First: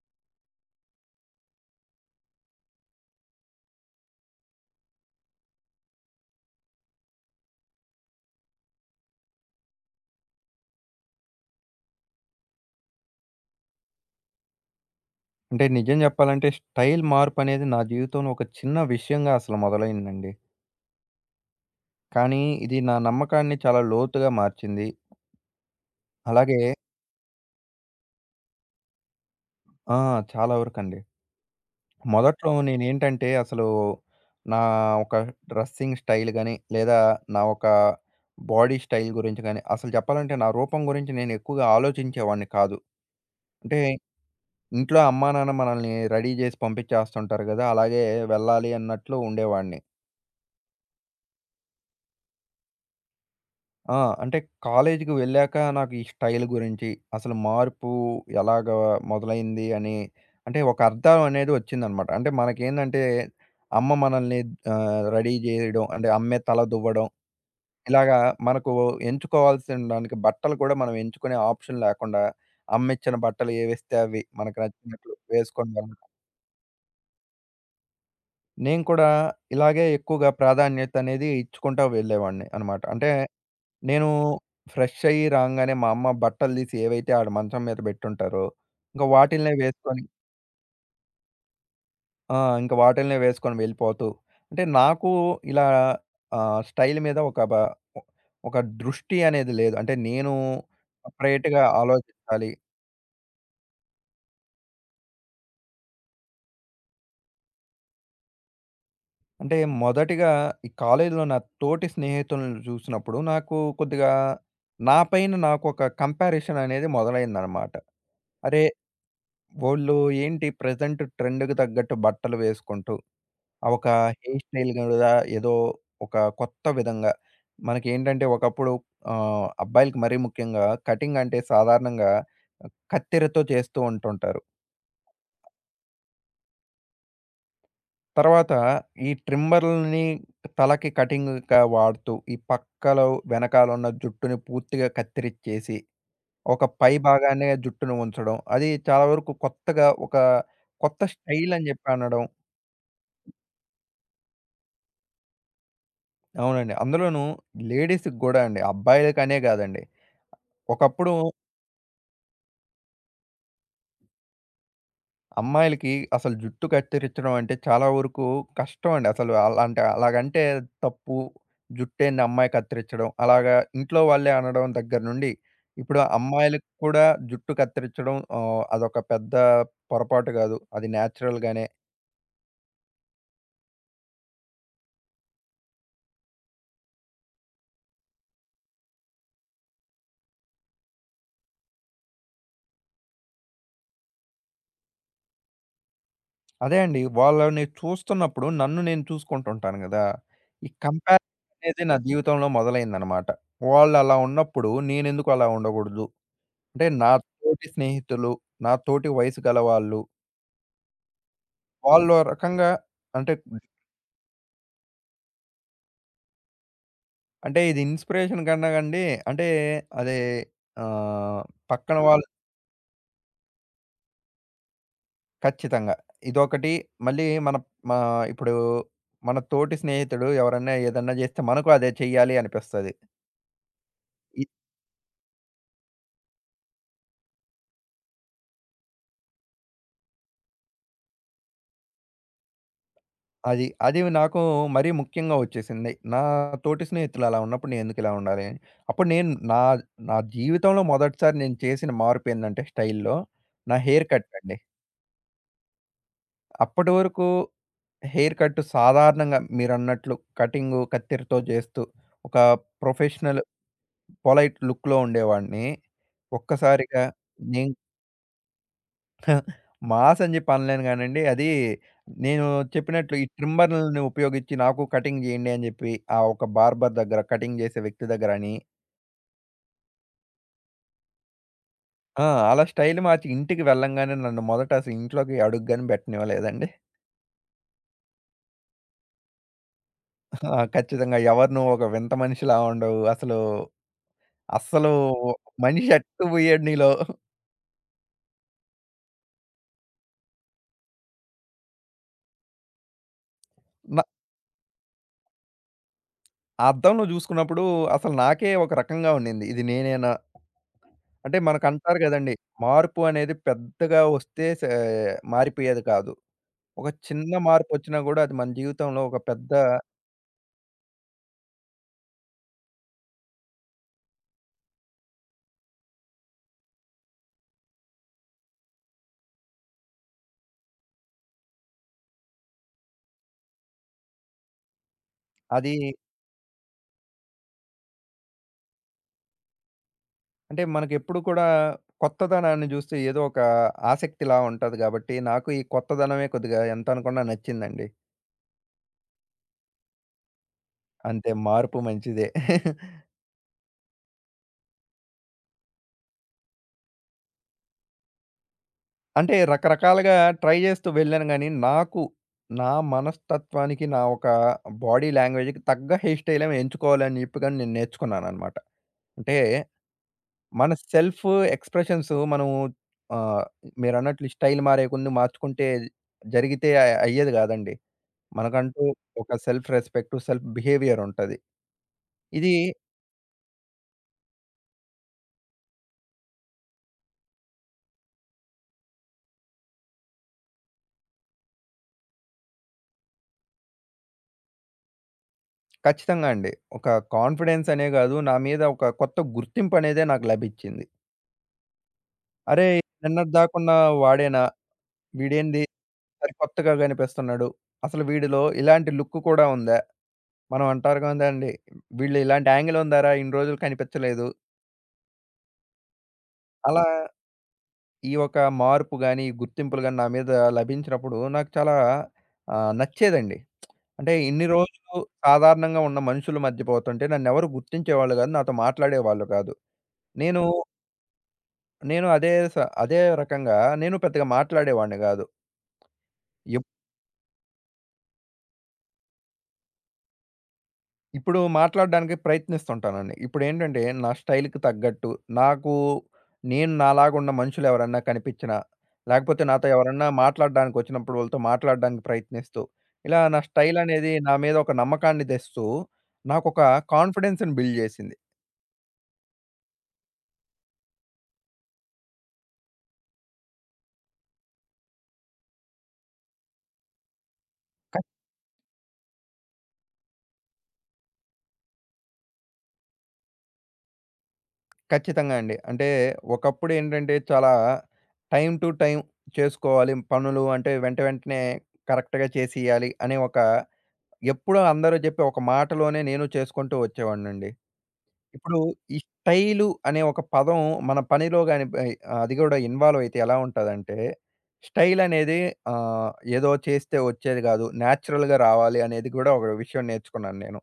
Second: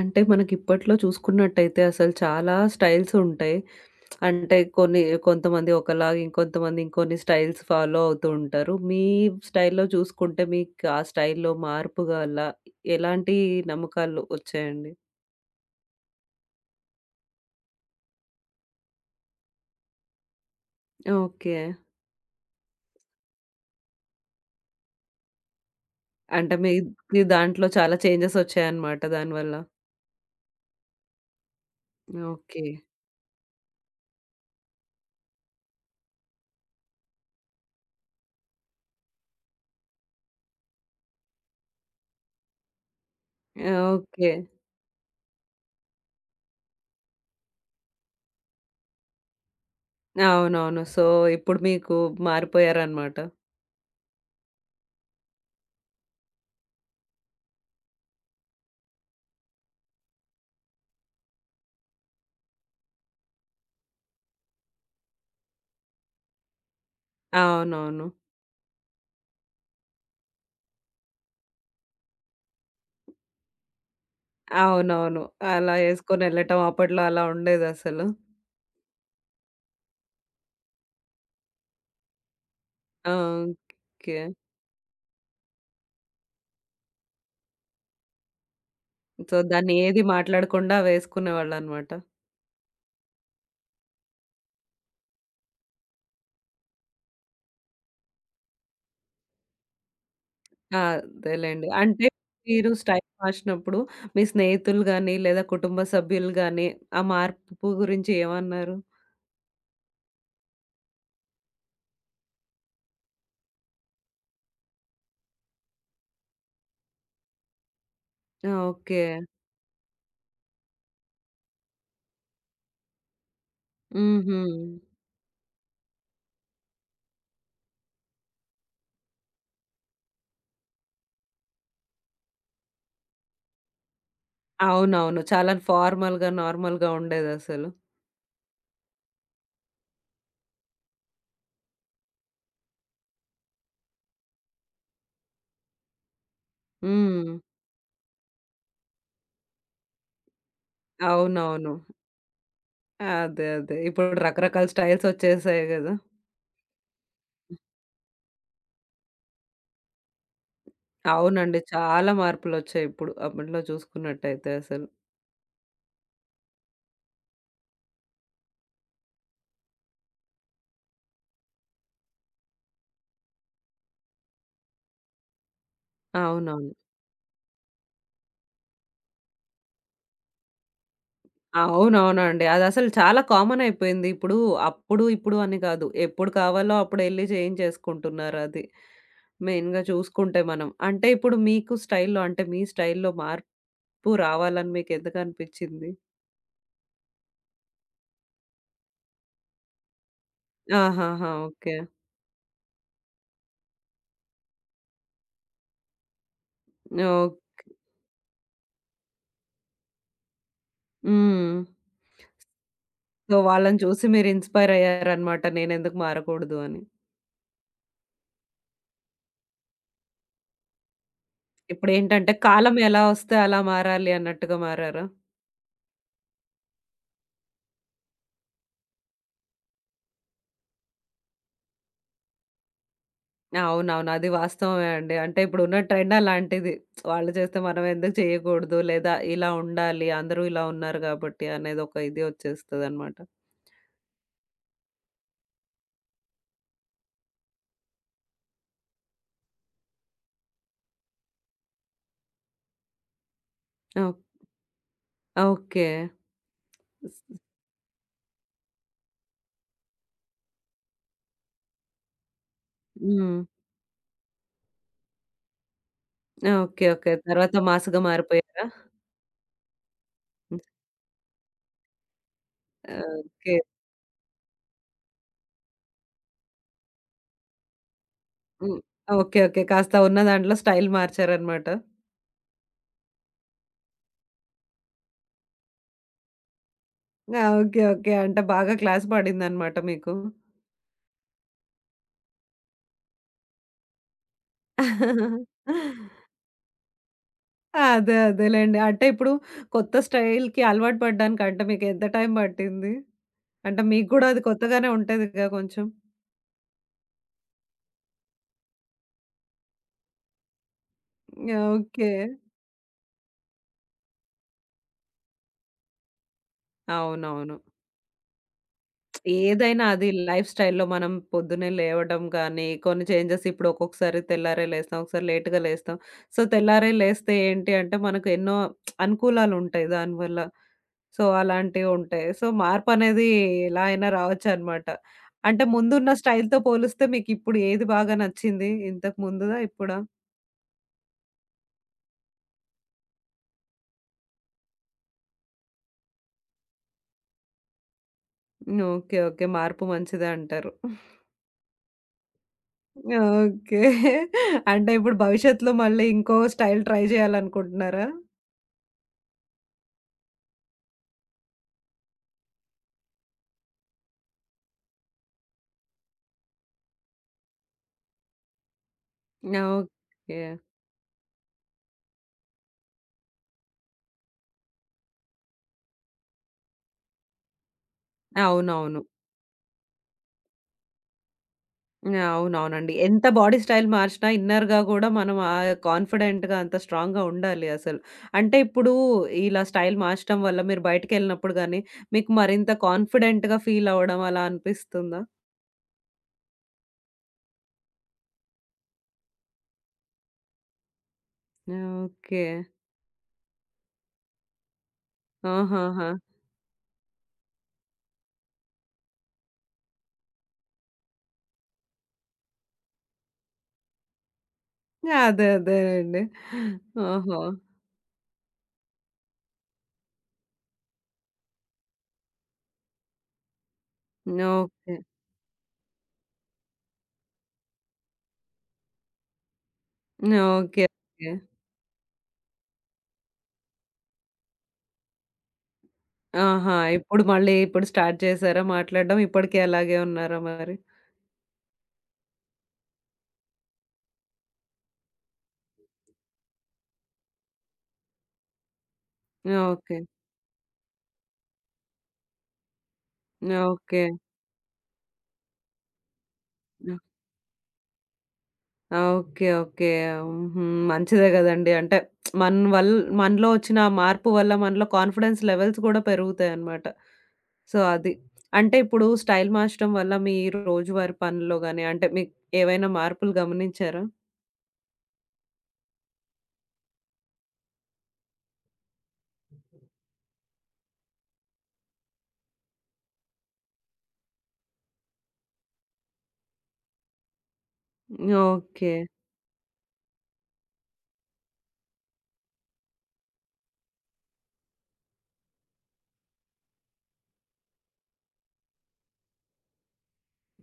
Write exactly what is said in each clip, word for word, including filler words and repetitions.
అంటే మనకిప్పట్లో చూసుకున్నట్టయితే అసలు చాలా స్టైల్స్ ఉంటాయి. అంటే కొన్ని కొంతమంది ఒకలాగా, ఇంకొంతమంది ఇంకొన్ని స్టైల్స్ ఫాలో అవుతూ ఉంటారు. మీ స్టైల్‌లో చూసుకుంటే మీకు ఆ స్టైల్‌లో మార్పు గల ఎలాంటి నమ్మకాలు వచ్చాయండి? అంటే నిజం చెప్పాలంటే స్టైల్ మార్పనేది నా జీవితంలో ఒక చిన్న విషయంగా అసలు మొదలైందండి. ఓకే. కానీ ఇది నా నమ్మకాన్ని చాలా లోతుగా మార్చింది. అంటే అలాగే మీ మీ దాంట్లో చాలా చేంజెస్ వచ్చాయన్నమాట దానివల్ల. ఆ! చాలా వరకండి. మొదట్లో ఓకే. నేనేంటంటే అసలు నా ఒక డ్రెస్సింగ్ స్టైల్ గాని, లేదా నా ఒక బాడీ స్టైల్ గురించి గాని, అసలు చెప్పాలంటే నా రూపం గురించి నేను ఎక్కువగా ఆలోచించేవాడిని కాదు. అంటే ఓకే. ఇంట్లో అమ్మా, నాన్న మనల్ని రెడీ జేసి పంపించేస్తుంటారు గదా! అలాగే వెళ్ళాలి అన్నట్లు ఉండేవాడిని. అవునవును. సో, ఇప్పుడు మీకు మారిపోయారన్నమాట. ఆ! అంటే కాలేజీకి వెళ్ళాక నాకు ఈ స్టైల్ గురించి, అసలు మార్పు ఎలాగా మొదలైంది అని అంటే ఒక అర్థం అనేది వచ్చిందనమాట. అంటే మనకేందంటే అమ్మ మనల్ని ఆహ్, రెడీ చేయడం, అంటే అమ్మే తల దువ్వడం, అవునవును. ఇలాగా మనకు ఎంచుకోవాల్సిన దానికి బట్టలు కూడా మనం ఎంచుకునే ఆప్షన్ లేకుండా అమ్మిచ్చిన బట్టలు ఏవేస్తే అవి మనకు నచ్చినట్లు అవునవును. వేసుకొని అలా వెళ్ళడం. యేసుకొని ఎళ్ళటం అప్పట్లో అలా ఉండేదసలు. నేను కూడా ఇలాగే ఎక్కువగా ప్రాధాన్యత అనేది ఇచ్చుకుంటా వెళ్ళేవాడిని అనమాట. ఆ! అంటే నేను ఓకే. ఫ్రెష్ అయ్యి రాంగానే మా అమ్మ బట్టలు తీసి ఏవైతే ఆడ మంచం మీద పెట్టుంటారో, ఇంక సో, వాటిల్నే దాన్ని ఏది వేసుకొని మాట్లాడకుండా వేసుకునేవాళ్ళనమాట. ఆ! ఇంక వాటిల్నే వేసుకొని వెళ్ళిపోతూ, అంటే నాకు ఇలా ఆహ్, స్టైల్ మీద ఒక బ ఒ ఒక దృష్టి అనేది లేదు. అంటే నేను ఆ! సపరేట్‌గా అదేలెండి. అంటే ఆలోచించాలి. మీరు స్టైల్ మార్చినప్పుడు మీ స్నేహితులు గాని, లేదా కుటుంబ సభ్యులు గాని ఆ మార్పు గురించి ఏమన్నారు? అంటే మొదటిగా ఈ కాలేజీలో నా తోటి స్నేహితులను చూసినప్పుడు నాకు కొద్దిగా నా పైన నాకొక కంపారిజన్ అనేది మొదలైందనమాట. ఆ! అరే! ఓకే. వోళ్ళు ఏంటి ప్రెజెంట్ ట్రెండ్‌కి తగ్గట్టు బట్టలు వేసుకుంటూ ఆ ఒక హుహు. హెయిర్ స్టైల్ గూడా ఏదో ఒక కొత్త విధంగా మనకేంటంటే ఒకప్పుడు ఆహ్, అబ్బాయిలకి మరీ ముఖ్యంగా కటింగ్ అంటే సాధారణంగా కత్తెరతో చేస్తూ ఉంటుంటారు. అవునవును. చాలా ఫార్మల్‌గా, నార్మల్‌గా ఉండేదసలు. తర్వాత ఈ ట్రిమ్మర్‌లని తలకి కటింగ్‌గా వాడుతూ ఈ పక్కలో వెనకాలున్న జుట్టుని పూర్తిగా కత్తిరిచ్చేసి ఒక పై హ్మ్. భాగాన్నే జుట్టును ఉంచడం. అది చాలా వరకు కొత్తగా ఒక కొత్త స్టైల్ అని అవునవును. జెప్పి అనడం. అదే. అదే. ఇప్పుడు రకరకాల స్టైల్స్ వచ్చేసాయి గదా! అవునండి. అందులోనూ లేడీస్‌కి గూడా అండి. అబ్బాయిలకనే గాదండి. ఒకప్పుడు అవునండి. చాలా మార్పులొచ్చాయి ఇప్పుడు. అప్పట్లో చూసుకున్నట్టయితే అసలు. అమ్మాయిలకి అసలు జుట్టు కత్తిరించడం అంటే చాలా వరకు కష్టం అండి. అసలు అలాంటి అలాగంటే తప్పు. జుట్టేంది అమ్మాయి కత్తిరించడం. అలాగా ఇంట్లో వాళ్ళే అనడం దగ్గర నుండి, ఇప్పుడు అమ్మాయిలకి అవునవును. కూడా జుట్టు కత్తిరించడం ఆహ్, అదొక పెద్ద పొరపాటు కాదు. అది నేచురల్‌గానే. అవునవునండి. అదసలు చాలా కామన్ అయిపోయింది. ఇప్పుడు అప్పుడు, ఇప్పుడు అని కాదు. ఎప్పుడు కావాలో అప్పుడు ఎళ్లి చేయించేసుకుంటున్నారది. మెయిన్‌గా చూసుకుంటే మనం. అంటే ఇప్పుడు మీకు స్టైల్‌లో అంటే మీ స్టైల్‌లో మార్పు రావాలని మీకెందుకనిపిచ్చింది? అదే అండి. వాళ్ళని చూస్తున్నప్పుడు నన్ను నేను చూసుకుంటుంటాను గదా! ఈ కంపేర్ ఆహాహా! ఓకే. అనేది నా జీవితంలో మొదలైందనమాట. వాళ్ళు అలా ఉన్నప్పుడు నేనెందుకు అలా ఉండకూడదు? అంటే నా ఓహ్! తోటి స్నేహితులు, నా తోటి వయసు గలవాళ్ళు హ్మ్. వాళ్ళు ఓ రకంగా అంటే సో, వాళ్ళని చూసి మీరు ఇన్‌స్పైర్ అయ్యారనమాట. నేనెందుకు మారకూడదు అని. అంటే ఇది ఇన్‌స్పిరేషన్ కన్నా కండి అంటే అదే ఆహ్, పక్కన వాళ్ళు ఇప్పుడేంటంటే కాలం ఎలా వస్తే అలా మారాలి అన్నట్టుగా మారారా? ఖచ్చితంగా. ఇదొకటి మళ్ళీ మన మా ఇప్పుడు మన తోటి స్నేహితుడు ఎవరన్నా ఏదన్నా చేస్తే మనకు అదే చెయ్యాలి అనిపిస్తది. అవునవును. అది ఇ వాస్తవమే అండి. అంటే ఇప్పుడున్న ట్రెండ్ అలాంటిది. వాళ్ళు చేస్తే మనం ఎందుకు చేయకూడదు? లేదా ఇలా ఉండాలి. అందరూ ఇలా ఉన్నారు కాబట్టి అనేది ఒక ఇది వచ్చేస్తదనమాట. అది అది నాకు మరీ ముఖ్యంగా వచ్చేసింది. నా తోటి స్నేహితులు అలా ఉన్నప్పుడు నేను ఎందుకు ఇలా ఉండాలి అని. అప్పుడు నేను నా నా జీవితంలో మొదటిసారి నేను చేసిన మార్పు ఏందంటే స్టైల్‌లో నా హెయిర్ ఓహ్! కట్ అండి. ఓకే. అప్పటి వరకు హెయిర్ కట్ సాధారణంగా మీరన్నట్లు కటింగు, కత్తెరతో చేస్తూ ఒక హ్మ్. ప్రొఫెషనల్ పొలైట్ లుక్‌లో ఉండేవాడిని. ఓకే. ఒక్కసారిగా ఓకే. తర్వాత నేను మాస్‌గా మారిపోయారా? మాస్ అని చెప్పి అనలేను గానండి. అది నేను చెప్పినట్లు ఈ ఓకే. ట్రిమ్మర్‌లని ఉపయోగించి నాకు కటింగ్ చేయండి అని చెప్పి ఆ ఒక బార్బర్ దగ్గర కటింగ్ చేసే వ్యక్తి దగ్గర అని హ్మ్. ఓకే. ఓకే. కాస్త ఉన్న దాంట్లో స్టైల్ మార్చారనమాట. ఆ! అలా స్టైల్ మార్చి ఇంటికి వెళ్ళంగానే నన్ను మొదట అసలు ఇంట్లోకి అడుగు గాని పెట్టనివ్వలేదండి. ఆ! ఓకే. ఓకే. అంటే బాగా క్లాస్ పడిందనమాట మీకు. ఆ! ఖచ్చితంగా ఎవరు నువ్వు ఒక వింత మనిషిలా ఉండవు. అసలు అస్సలు మనిషి అట్టు పోయాడు నీలో. అదే. అదేలెండి. అంటే ఇప్పుడు కొత్త స్టైల్‌కి అలవాటు పడ్డానికి అంటే మీకెంత టైం పట్టింది? అంటే న మీకు గూడా అది కొత్తగానే ఉంటదిగా కొంచెం. ఆ అద్దంలో జూసుకున్నప్పుడు అసలు నాకే ఒక రకంగా ఉండింది. ఇది నేనేనా? అంటే యాహ్! మనకంటారు ఓకే. గదండీ! మార్పు అనేది పెద్దగా వస్తే సే మారిపోయేది కాదు. ఒక చిన్న అవునవును. మార్పొచ్చినా గూడా అది మన జీవితంలో ఒక పెద్ద ఏదైనా అది లైఫ్ స్టైల్‌లో మనం పొద్దున్నే లేవడం గానీ, కొన్ని చేంజెస్ ఇప్పుడు ఒక్కొక్కసారి తెల్లారే లేస్తాం, ఒకసారి లేట్‌గా లేస్తాం. సో, తెల్లారే లేస్తే ఏంటి అంటే, మనకు ఎన్నో అనుకూలాలుంటాయి దానివల్ల. సో, అలాంటివుంటాయి. సో, మార్పనేది ఎలా అయినా రావచ్చనమాట. అంటే అది ముందున్న స్టైల్‌తో పోలిస్తే మీకిప్పుడు ఏది బాగా నచ్చింది? ఇంతకు ముందుదా? ఇప్పుడా? అంటే మనకెప్పుడు కూడా కొత్తదనాన్ని జూస్తే ఏదో ఒక ఆసక్తిలా ఉంటది గాబట్టి, నాకు ఈ కొత్తదనమే కొద్దిగా ఎంత అనుకున్నా నచ్చిందండి. హ్మ్. ఓకే. ఓకే. మార్పు మంచిదే అంటారు. అంతే మార్పు మంచిదే. ఓకే. అంటే ఇప్పుడు భవిష్యత్తులో మళ్ళీ ఇంకో స్టైల్ ట్రై చేయాలనుకుంటున్నారా? అంటే రకరకాలుగా ట్రై చేస్తూ వెళ్ళాను గానీ, నాకు నా మనస్తత్వానికి, నా ఒక బాడీ లాంగ్వేజ్‌కి తగ్గ హెయిర్ స్టైలే ఎంచుకోవాలని చెప్పి గాని నేను నేర్చుకున్నాననమాట. అంటే ఓకే. మన సెల్ఫ్ ఎక్స్‌ప్రెషన్స్ మనం ఆహ్, మీరన్నట్లు ఈ స్టైల్ మారేకొద్దీ మార్చుకుంటే జరిగితే అ అయ్యేది కాదండి. మనకంటూ అవునవును. ఒక సెల్ఫ్ రెస్పెక్ట్, సెల్ఫ్ బిహేవియర్ ఉంటది. ఆ, ఇది అవునవునండి. ఎంత బాడీ స్టైల్ మార్చినా ఇన్నర్‌గా గూడా మనం ఆహ్, కాన్ఫిడెంట్‌గా అంత స్ట్రాంగ్‌గా ఉండాలి అసలు. అంటే ఇప్పుడు ఇలా స్టైల్ మార్చడం వల్ల మీరు బయటికెళ్ళినప్పుడు గానీ, మీకు మరింత కాన్ఫిడెంట్‌గా ఫీల్ అవ్వడం అలా అనిపిస్తుందా? ఖచ్చితంగా అండి. ఒక కాన్ఫిడెన్స్ అనే కాదు, నా మీద ఒక కొత్త గుర్తింపు అనేదే నాకు లభించింది. ఓకే. అరేయ్! నిన్నటిదాకున్న వాడేనా? వీడేంది ఆహాహా! సరికొత్తగా కనిపిస్తున్నాడు. అసలు వీడిలో ఇలాంటి లుక్ కూడా ఉందా? మనం అంటారు కదండీ! వీళ్ళు ఇలాంటి యాంగిల్ ఉందారా ఇన్ని రోజులు కనిపించలేదు. అదే. అదేనండి. అలా ఓహో! ఈ యొక్క మార్పు గాని, గుర్తింపులు గాని నా మీద లభించినప్పుడు నాకు చాలా ఆహ్, నచ్చేదండి. అంటే ఇన్ని ఓకే. రోజులు సాధారణంగా ఉన్న మనుషుల మధ్య పోతుంటే నన్నెవరు గుర్తించేవాళ్ళు కాదు. నాతో మాట్లాడేవాళ్ళు కాదు. నేను, ఓకే. ఓకే. నేను అదే స అదే రకంగా నేను పెద్దగా మాట్లాడేవాడిని కాదు. ఆహా! ఇప్పుడు మళ్ళీ ఇప్పుడు స్టార్ట్ చేసారా మాట్లాడడం? ఇప్పటికి అలాగే ఉన్నారా మరి? ఇప్పుడు మాట్లాడడానికి ప్రయత్నిస్తుంటానండి. ఇప్పుడేంటంటే, నా స్టైల్‌కి తగ్గట్టు, నాకు నేను నాలాగున్న మనుషులెవరన్నా కనిపించినా, లేకపోతే నాతో ఓకే. ఎవరన్నా మాట్లాడడానికొచ్చినప్పుడు వాళ్ళతో మాట్లాడడానికి ప్రయత్నిస్తూ, ఇలా నా ఓకే. స్టైలనేది నా మీద ఒక నమ్మకాన్ని తెస్తూ, నాకొక కాన్ఫిడెన్స్‌ని బిల్డ్ చేసింది. ఆ! ఓకే. ఓకే. హుహు. మంచిదే గదండీ. అంటే మన వల్ మనలో వచ్చిన మార్పు వల్ల మనలో కాన్ఫిడెన్స్ లెవెల్స్ కూడా పెరుగుతాయన్నమాట. సో, అది. అంటే ఇప్పుడు స్టైల్ మార్చడం వల్ల మీ రోజువారీ పనుల్లో గాని, అంటే మీకు ఏవైనా మార్పులు గమనించారా? ఖచ్చితంగా అండి. అంటే, ఒకప్పుడేంటంటే, చాలా టైమ్ టు టైమ్ చేసుకోవాలి పనులు. అంటే, వెంట వెంటనే కరెక్ట్‌గా చేసేయాలి అనే ఒక ఎప్పుడూ అందరూ చెప్పే ఒక మాటలోనే నేను చేసుకుంటూ వచ్చేవాడినండి. ఇప్పుడు ఓకే. ఈ స్టైలు అనే ఒక పదం మన పనిలో గాని బయ్ అది గూడా ఇన్వాల్వ్ అయితే ఎలా ఉంటదంటే, స్టైల్ అనేది ఆహ్, ఏదో చేస్తే వచ్చేది గాదు. నేచురల్‌గా రావాలి అనేది గూడా ఒక విషయం నేర్చుకున్నాను నేను.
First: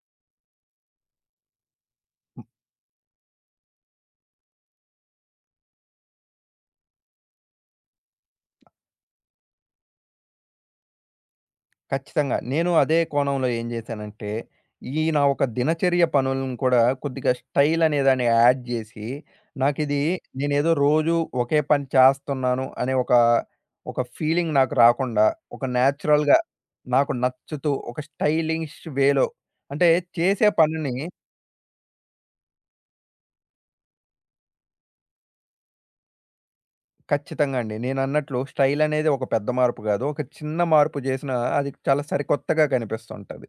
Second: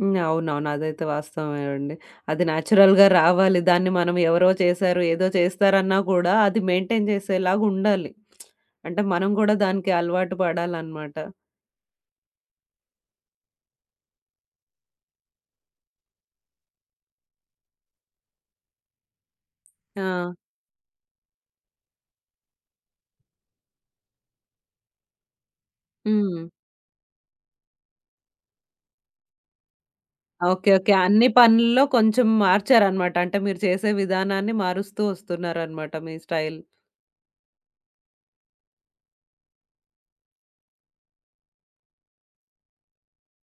హ్మ్. అవునవును. అదైతే వాస్తవమే అండి. అది నేచురల్‌గా రావాలి. దాన్ని మనం ఎవరో చేశారు, ఏదో చేస్తారన్నా కూడా అది మెయింటైన్ చేసేలాగా ఉండాలి. అంటే మనం గూడా దానికి అలవాటు పడాలన్నమాట. ఖచ్చితంగా. నేను అదే కోణంలో ఏం జేశానంటే, ఈ నా ఒక దినచర్య పనులను కూడా కొద్దిగా స్టైల్ అనే దాన్ని యాడ్ జేసి, నాకిది ఆ! నేనేదో రోజు ఒకే పని చేస్తున్నాను అనే ఒక, ఒక ఫీలింగ్ నాకు రాకుండా, ఒక నేచురల్‌గా హ్మ్. నాకు నచ్చుతూ ఒక స్టైలిష్ వేలో అంటే చేసే ఓకే. ఓకే. పనిని అన్ని పనుల్లో కొంచెం మార్చారనమాట. అంటే మీరు చేసే విధానాన్ని మారుస్తూ వస్తున్నారనమాట మీ స్టైల్. ఖచ్చితంగా అండి. నేనన్నట్లు స్టైల్ అనేది ఒక పెద్ద మార్పు గాదు. ఒక చిన్న మార్పు జేసినా అది చాలా సరికొత్తగా కనిపిస్తుంటది.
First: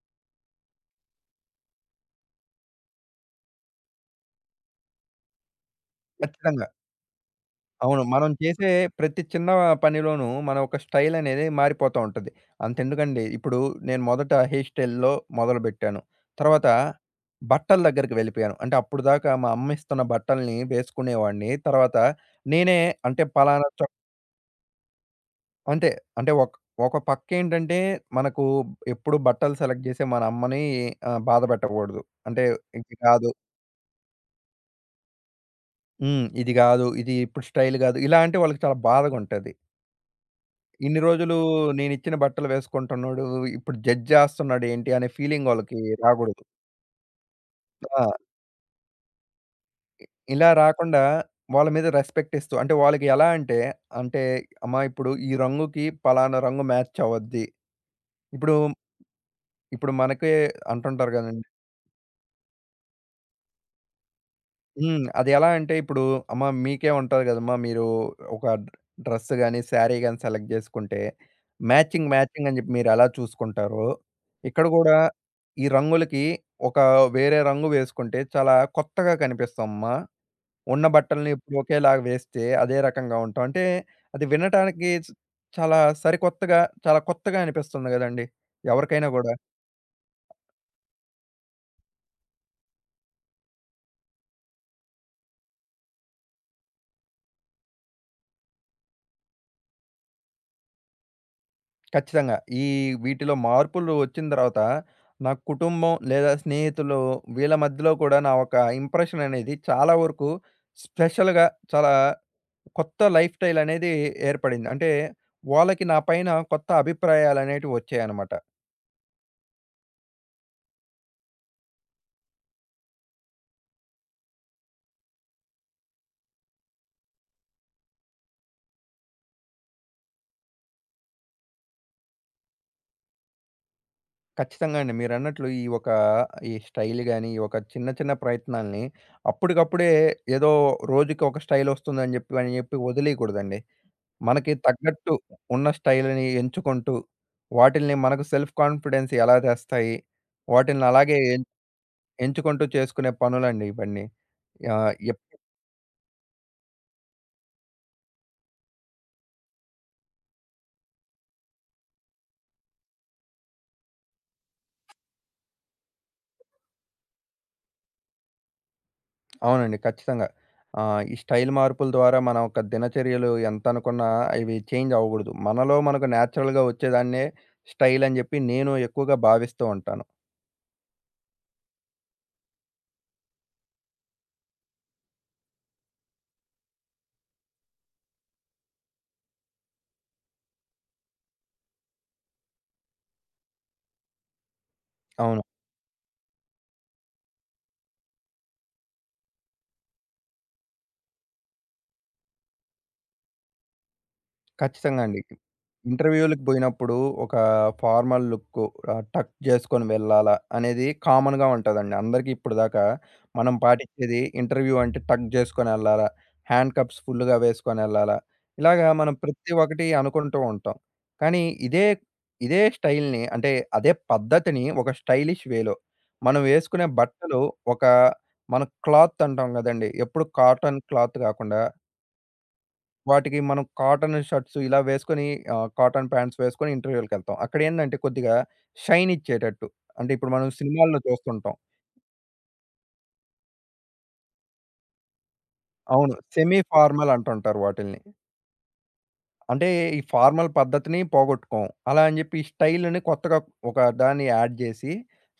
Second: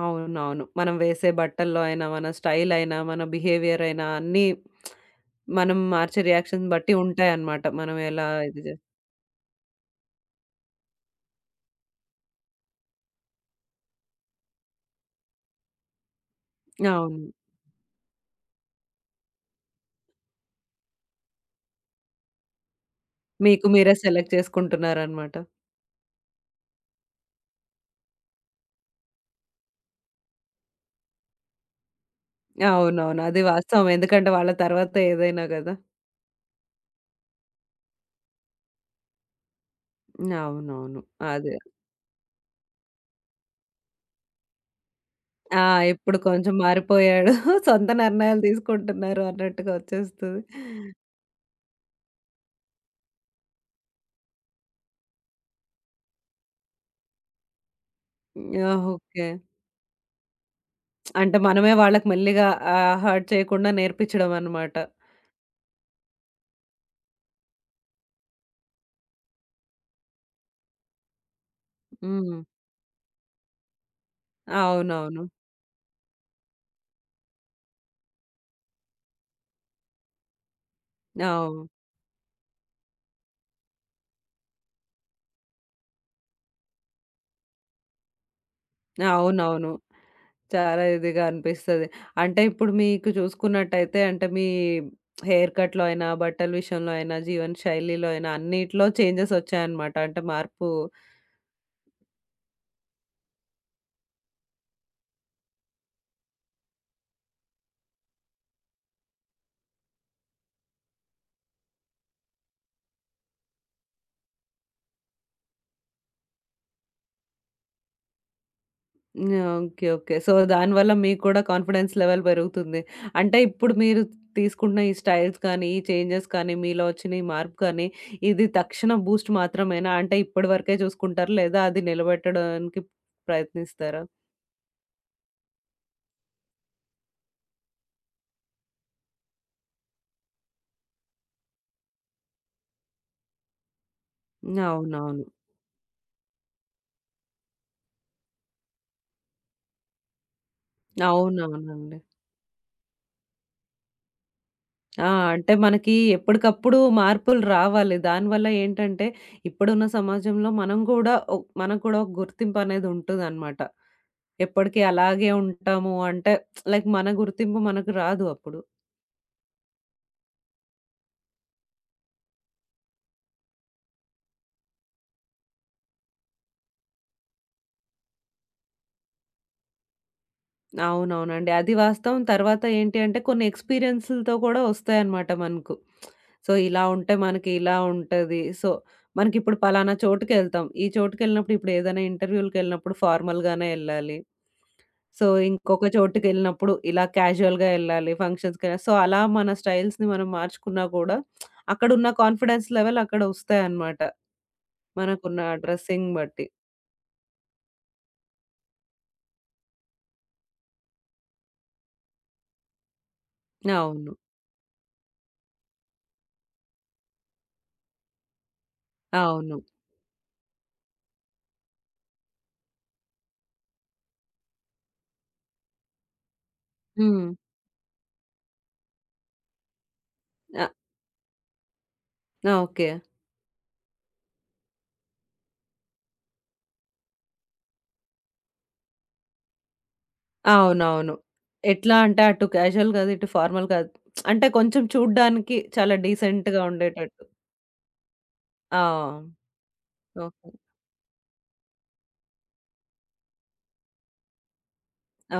అవునవును. మనం వేసే బట్టల్లో అయినా, మన స్టైల్ అయినా, మన బిహేవియర్ అయినా అన్నీ మనం మార్చే రియాక్షన్ ఖచ్చితంగా. బట్టి ఉంటాయనమాట. మనం అవును. ఎలా మనం ఇది చేసే జే ప్రతి చిన్న పనిలోనూ మన ఒక స్టైల్ అనేది మారిపోతా ఉంటది. అంతెందుకండి ఇప్పుడు నేను మొదట హెయిర్ స్టైల్‌లో మొదలుపెట్టాను. తర్వాత అవును. బట్టల దగ్గరికి వెళ్ళిపోయాను. అంటే అప్పటిదాకా మా అమ్మ ఇస్తున్న బట్టల్ని వేసుకునేవాడిని. తర్వాత నేనే అంటే మీకు పలానా చొ మీరే సెలెక్ట్ చేసుకుంటున్నారనమాట. అంతే. అంటే ఒక ఒక పక్కేంటంటే మనకు ఎప్పుడు బట్టలు సెలెక్ట్ చేసే మన అమ్మని ఆహ్, బాధపెట్టకూడదు. అంటే ఇది అవునవును. కాదు అది వాస్తవం. ఎందుకంటే వాళ్ళ తర్వాత ఏదైనా గదా! హ్మ్. ఇది కాదు. ఇది ఇప్పుడు స్టైల్ కాదు. ఇలా అంటే వాళ్ళకి చాలా బాధగా ఉంటది. అవునవును. ఇన్ని రోజులు అదే. నేనిచ్చిన బట్టలు వేసుకుంటున్నాడు. ఇప్పుడు జడ్జ్ జేస్తున్నాడు ఏంటి అనే ఫీలింగ్ ఆ! వాళ్ళకి ఇప్పుడు రాగూడదు. కొంచెం మారిపోయాడు. సొంత ఆ! నిర్ణయాలు తీసుకుంటున్నారు అన్నట్టుగా వచ్చేస్తది. ఇలా రాకుండా వాళ్ళ మీద రెస్పెక్ట్ ఇస్తూ అంటే వాళ్ళకి ఎలా అంటే, అంటే అమ్మా ఇప్పుడు ఈ రంగుకి పలానా రంగు మ్యాచ్ అవ్వద్ది. ఇప్పుడు యాహ్! ఓకే. ఇప్పుడు మనకే అంటుంటారు అంటే గదండీ! మనమే వాళ్ళకి మెల్లిగా ఆహ్, హర్ట్ చేయకుండా నేర్పించడం అన్నమాట. హ్మ్. అది ఎలా అంటే ఇప్పుడు అమ్మ మీకే ఉంటది కదమ్మా! మీరు ఒక డ్రెస్ గాని, శారీ గాని సెలెక్ట్ చేసుకుంటే మ్యాచింగ్, హ్మ్. మ్యాచింగ్ అని చెప్పి మీరెలా చూసుకుంటారో, ఇక్కడ కూడా అవునవును. ఈ రంగులకి ఒక వేరే రంగు వేసుకుంటే చాలా కొత్తగా కనిపిస్తామమ్మా. ఉన్న బట్టల్ని ఇప్పుడు అవును. ఒకేలాగా వేస్తే అదే రకంగా ఉంటాం. అంటే అది వినటానికి చ్- చాలా సరికొత్తగా, చాలా కొత్తగా అనిపిస్తుంది కదండీ! ఎవరికైనా కూడా. అవునవును. చాలా ఇదిగా అనిపిస్తది. అంటే ఇప్పుడు మీకు చూసుకున్నట్టయితే అంటే మీ హెయిర్ కట్‌లో అయినా, బట్టల విషయంలో అయినా, జీవన శైలిలో అయినా అన్నిట్లో చేంజెస్ వచ్చాయన్నమాట. అంటే మార్పు ఖచ్చితంగా. ఈ వీటిలో మార్పులు వచ్చిన తర్వాత, నా కుటుంబం లేదా స్నేహితులు వీళ్ళ మధ్యలో కూడా నా ఒక ఇంప్రెషన్ అనేది చాలా వరకు స్పెషల్‌గా చాలా కొత్త లైఫ్ స్టైల్ అనేది ఏర్పడింది. అంటే వాళ్ళకి నా పైన కొత్త అభిప్రాయాలనేటివి వచ్చాయన్నమాట. హ్మ్. ఓకే. ఓకే. సో, దానివల్ల మీకు కూడా కాన్ఫిడెన్స్ లెవెల్ పెరుగుతుంది. అంటే ఇప్పుడు మీరు తీసుకుంటున్న ఈ స్టైల్స్ కానీ, ఈ చేంజెస్ కానీ, మీలో వచ్చిన ఈ మార్పు కానీ, ఇది తక్షణ బూస్ట్ మాత్రమేనా? అంటే ఇప్పటి వరకే చూసుకుంటారా? లేదా అది నిలబెట్టడానికి ప్రయత్నిస్తారా? ఖచ్చితంగా అండి. మీరన్నట్లు ఈ ఒక ఈ స్టైల్ గాని, ఈ ఒక చిన్న చిన్న ప్రయత్నాల్ని అప్పటికప్పుడే ఏదో రోజుకి ఒక స్టైల్ వస్తుందని చెప్పి అని చెప్పి వదిలేయకూడదండి. మనకి తగ్గట్టు అవునవును. ఉన్న స్టైల్‌ని ఎంచుకుంటూ, వాటిల్ని మనకు సెల్ఫ్ కాన్ఫిడెన్స్ ఎలా తెస్తాయి? వాటిల్ని అలాగే ఎం అవునవునండి. ఎంచుకుంటూ చేసుకునే పనులండి ఇవన్నీ. ఆహ్, ఆ! ఎప్ అంటే మనకి ఎప్పటికప్పుడు మార్పులు రావాలి. దానివల్ల ఏంటంటే ఇప్పుడున్న సమాజంలో మనం గూడా ఒ మనకు కూడా ఒక గుర్తింపు అనేది ఉంటదనమాట. ఎప్పటికి అలాగే ఉంటాము అంటే లైక్ మన గుర్తింపు మనకు రాదు అప్పుడు. అవునండి. ఖచ్చితంగా. ఆహ్, ఈ స్టైల్ మార్పుల ద్వారా మన యొక్క దినచర్యలు ఎంతనుకున్నా ఇవి చేంజ్ అవ్వకూడదు. మనలో మనకు నేచురల్‌గా వచ్చేదాన్నే స్టైల్ అని చెప్పి నేను ఎక్కువగా భావిస్తూ ఉంటాను. అవునవునండి. అది వాస్తవం. తర్వాత ఏంటి అంటే కొన్ని ఎక్స్‌పీరియన్స్‌లతో కూడా వస్తాయన్నమాట మనకు. సో, ఇలా ఉంటే మనకి ఇలా ఉంటది. సో, మనకిప్పుడు పలానా చోటుకెళ్తాం. ఈ చోటుకెళ్ళినప్పుడు ఇప్పుడు ఏదైనా ఇంటర్వ్యూలకెళ్ళినప్పుడు ఫార్మల్‌గానే ఎళ్ళాలి. సో, అవును. ఇంకొక చోటుకెళ్ళినప్పుడు ఇలా క్యాజువల్‌గా ఎళ్ళాలి. ఫంక్షన్స్‌కెళ్ళాలి. సో, అలా మన స్టైల్స్‌ని మనం మార్చుకున్నా కూడా అక్కడున్న కాన్ఫిడెన్స్ లెవెల్ అక్కడ వస్తాయన్నమాట. ఖచ్చితంగా అండి. మనకున్న డ్రెస్సింగ్ ఇంటర్‌వ్యూ‌లకి బట్టి. బోయినప్పుడు ఒక ఫార్మల్ లుక్కు ఆహ్, టక్ జేసుకొని వెళ్ళాలా అనేది కామన్‌గా ఉంటదండి. అందరికీ ఇప్పటిదాకా మనం అవును. పాటించేది ఇంటర్‌వ్యూ అంటే టక్ జేసుకొనెళ్ళాలా, హ్యాండ్ కప్స్ ఫుల్‌గా వేసుకొనెళ్ళాలా, ఇలాగా మనం ప్రతి అవును. ఒక్కటి అనుకుంటూ ఉంటాం. కానీ ఇదే, ఇదే స్టైల్‌ని అంటే అదే పద్ధతిని ఒక స్టైలిష్ వేలో మనం వేసుకునే హ్మ్. బట్టలు ఒక మన క్లాత్ అంటాం గదండీ! ఎప్పుడు ఆహ్, కాటన్ క్లాత్ గాకుండా ఓకే. వాటికి మనం కాటన్ షర్ట్స్ ఇలా వేసుకొని ఆహ్, కాటన్ ప్యాంట్స్ వేసుకొని ఇంటర్వ్యూలకెళ్తాం. అక్కడేందంటే కొద్దిగా షైన్ ఇచ్చేటట్టు. అంటే ఇప్పుడు మనం సినిమాల్లో అవునవును. చూస్తుంటాం. ఎట్లా అంటే అటు క్యాజువల్ కాదు, ఇటు ఫార్మల్ కాదు. అంటే కొంచెం చూడ్డానికి చాలా అవును. సెమీ డీసెంట్‌గా ఫార్మల్ ఉండేటట్టు. అంటుంటారు వాటిల్ని. ఆ! అంటే ఈ ఫార్మల్ ఓకే. పద్ధతిని పోగొట్టుకోం. అలా అని జెప్పి ఈ స్టైల్‌ని కొత్తగా ఒక దాన్ని యాడ్ జేసి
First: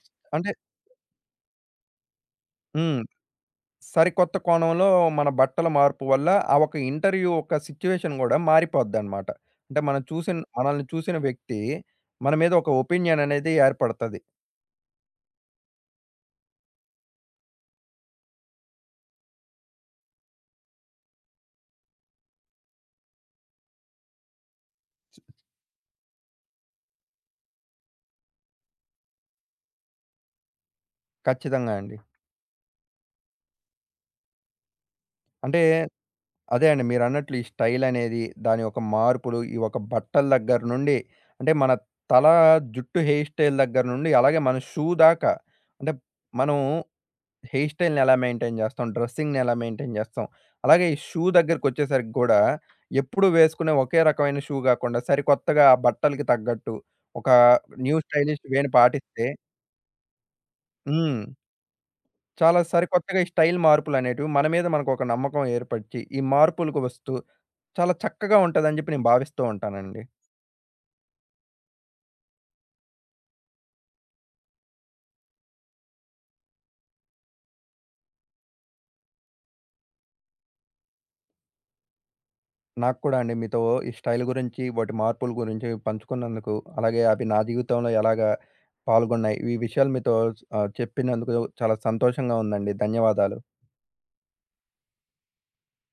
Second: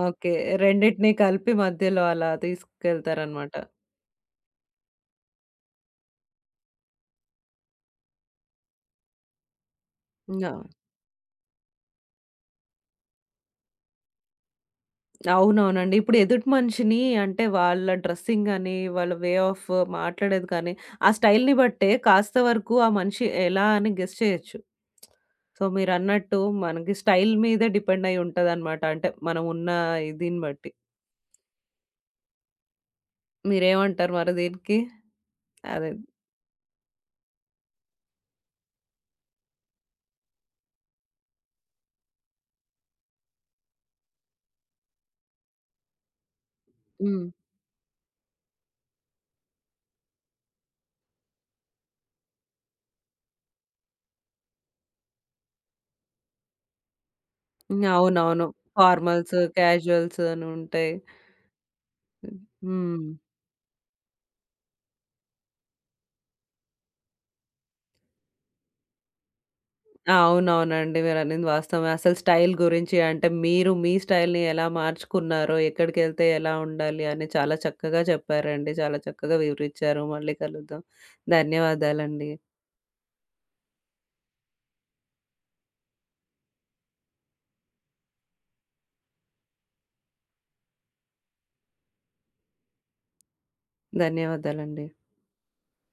ఓకే. అంటే రెండిటిని కలిపి మధ్యలో అలా హ్మ్. తీసుకెళ్తారనమాట. సరికొత్త కోణంలో మన బట్టల మార్పు వల్ల ఆ ఒక ఇంటర్వ్యూ ఒక సిట్యుయేషన్ గూడా మారిపోద్దనమాట. అంటే మనం చూసిన ఆ! మనల్ని చూసిన వ్యక్తి మన మీద ఒక ఒపీనియన్ అనేది ఏర్పడతది. అవునవునండి. ఇప్పుడు ఎదుటి మనిషిని అంటే వాళ్ళ డ్రెస్సింగ్ గాని, వాళ్ళ వే ఆఫ్ మాట్లాడేది కానీ, ఆ స్టైల్‌ని బట్టే కాస్త వరకు ఆ మనిషి ఎలా అని గెస్ చేయొచ్చు. సో, మీరన్నట్టు మనకి స్టైల్ మీదే డిపెండ్ అయ్యి ఉంటదనమాట. అంటే మనం ఉన్న దీన్ని బట్టి. ఖచ్చితంగా అండి. మీరేమంటారు మరి దీనికి? అంటే అదే. అదే అండి మీరన్నట్లు ఈ స్టైల్ అనేది, దాని యొక్క మార్పులు, ఈ ఒక బట్టల దగ్గర నుండి, అంటే మన తల, జుట్టు హెయిర్ స్టైల్ దగ్గర నుండి, అలాగే మన షూ దాకా అంటే మనం హ్మ్. హెయిర్ స్టైల్‌ని ఎలా మెయింటైన్ చేస్తాం? డ్రెస్సింగ్‌ని ఎలా మెయింటైన్ చేస్తాం? అలాగే ఈ షూ దగ్గరికొచ్చేసరికి గూడా, ఎప్పుడు వేసుకునే ఒకే రకమైన షూ గాకుండా, సరికొత్తగా ఆ బట్టలకి తగ్గట్టు, ఒక హ్మ్. న్యూ స్టైలిష్ అవునవును. వేని పాటిస్తే ఫార్మల్స్, క్యాజువల్స్ అని ఉంటాయి. హ్మ్. చాలా హ్మ్. సరికొత్తగా ఈ స్టైల్ మార్పులనేటివి మన మీద మనకు ఒక నమ్మకం ఏర్పరిచి, ఈ మార్పులకు వస్తూ చాలా చక్కగా ఉంటదని జెప్పి నేను భావిస్తూ ఉంటానండి. అవునవునండి. మీరనింది వాస్తవమే. అసలు స్టైల్ గురించి అంటే మీరు మీ స్టైల్‌ని ఎలా మార్చుకున్నారో, ఎక్కడికెళ్తే ఎలా ఉండాలి అని చాలా చక్కగా చెప్పారండి. చాలా చక్కగా వివరిచ్చారు. మళ్ళీ కలుద్దాం. ధన్యవాదాలండి. నాకు కూడా అండి మీతో ఈ స్టైల్ గురించి, వాటి మార్పుల గురించి పంచుకున్నందుకు, అలాగే అవి నా జీవితంలో ఎలాగా పాల్గొన్నాయి, ఈ విషయాలు మీతో ఆహ్, చెప్పినందుకు చాలా సంతోషంగా ఉందండి. ధన్యవాదాలు. ధన్యవాదాలండి.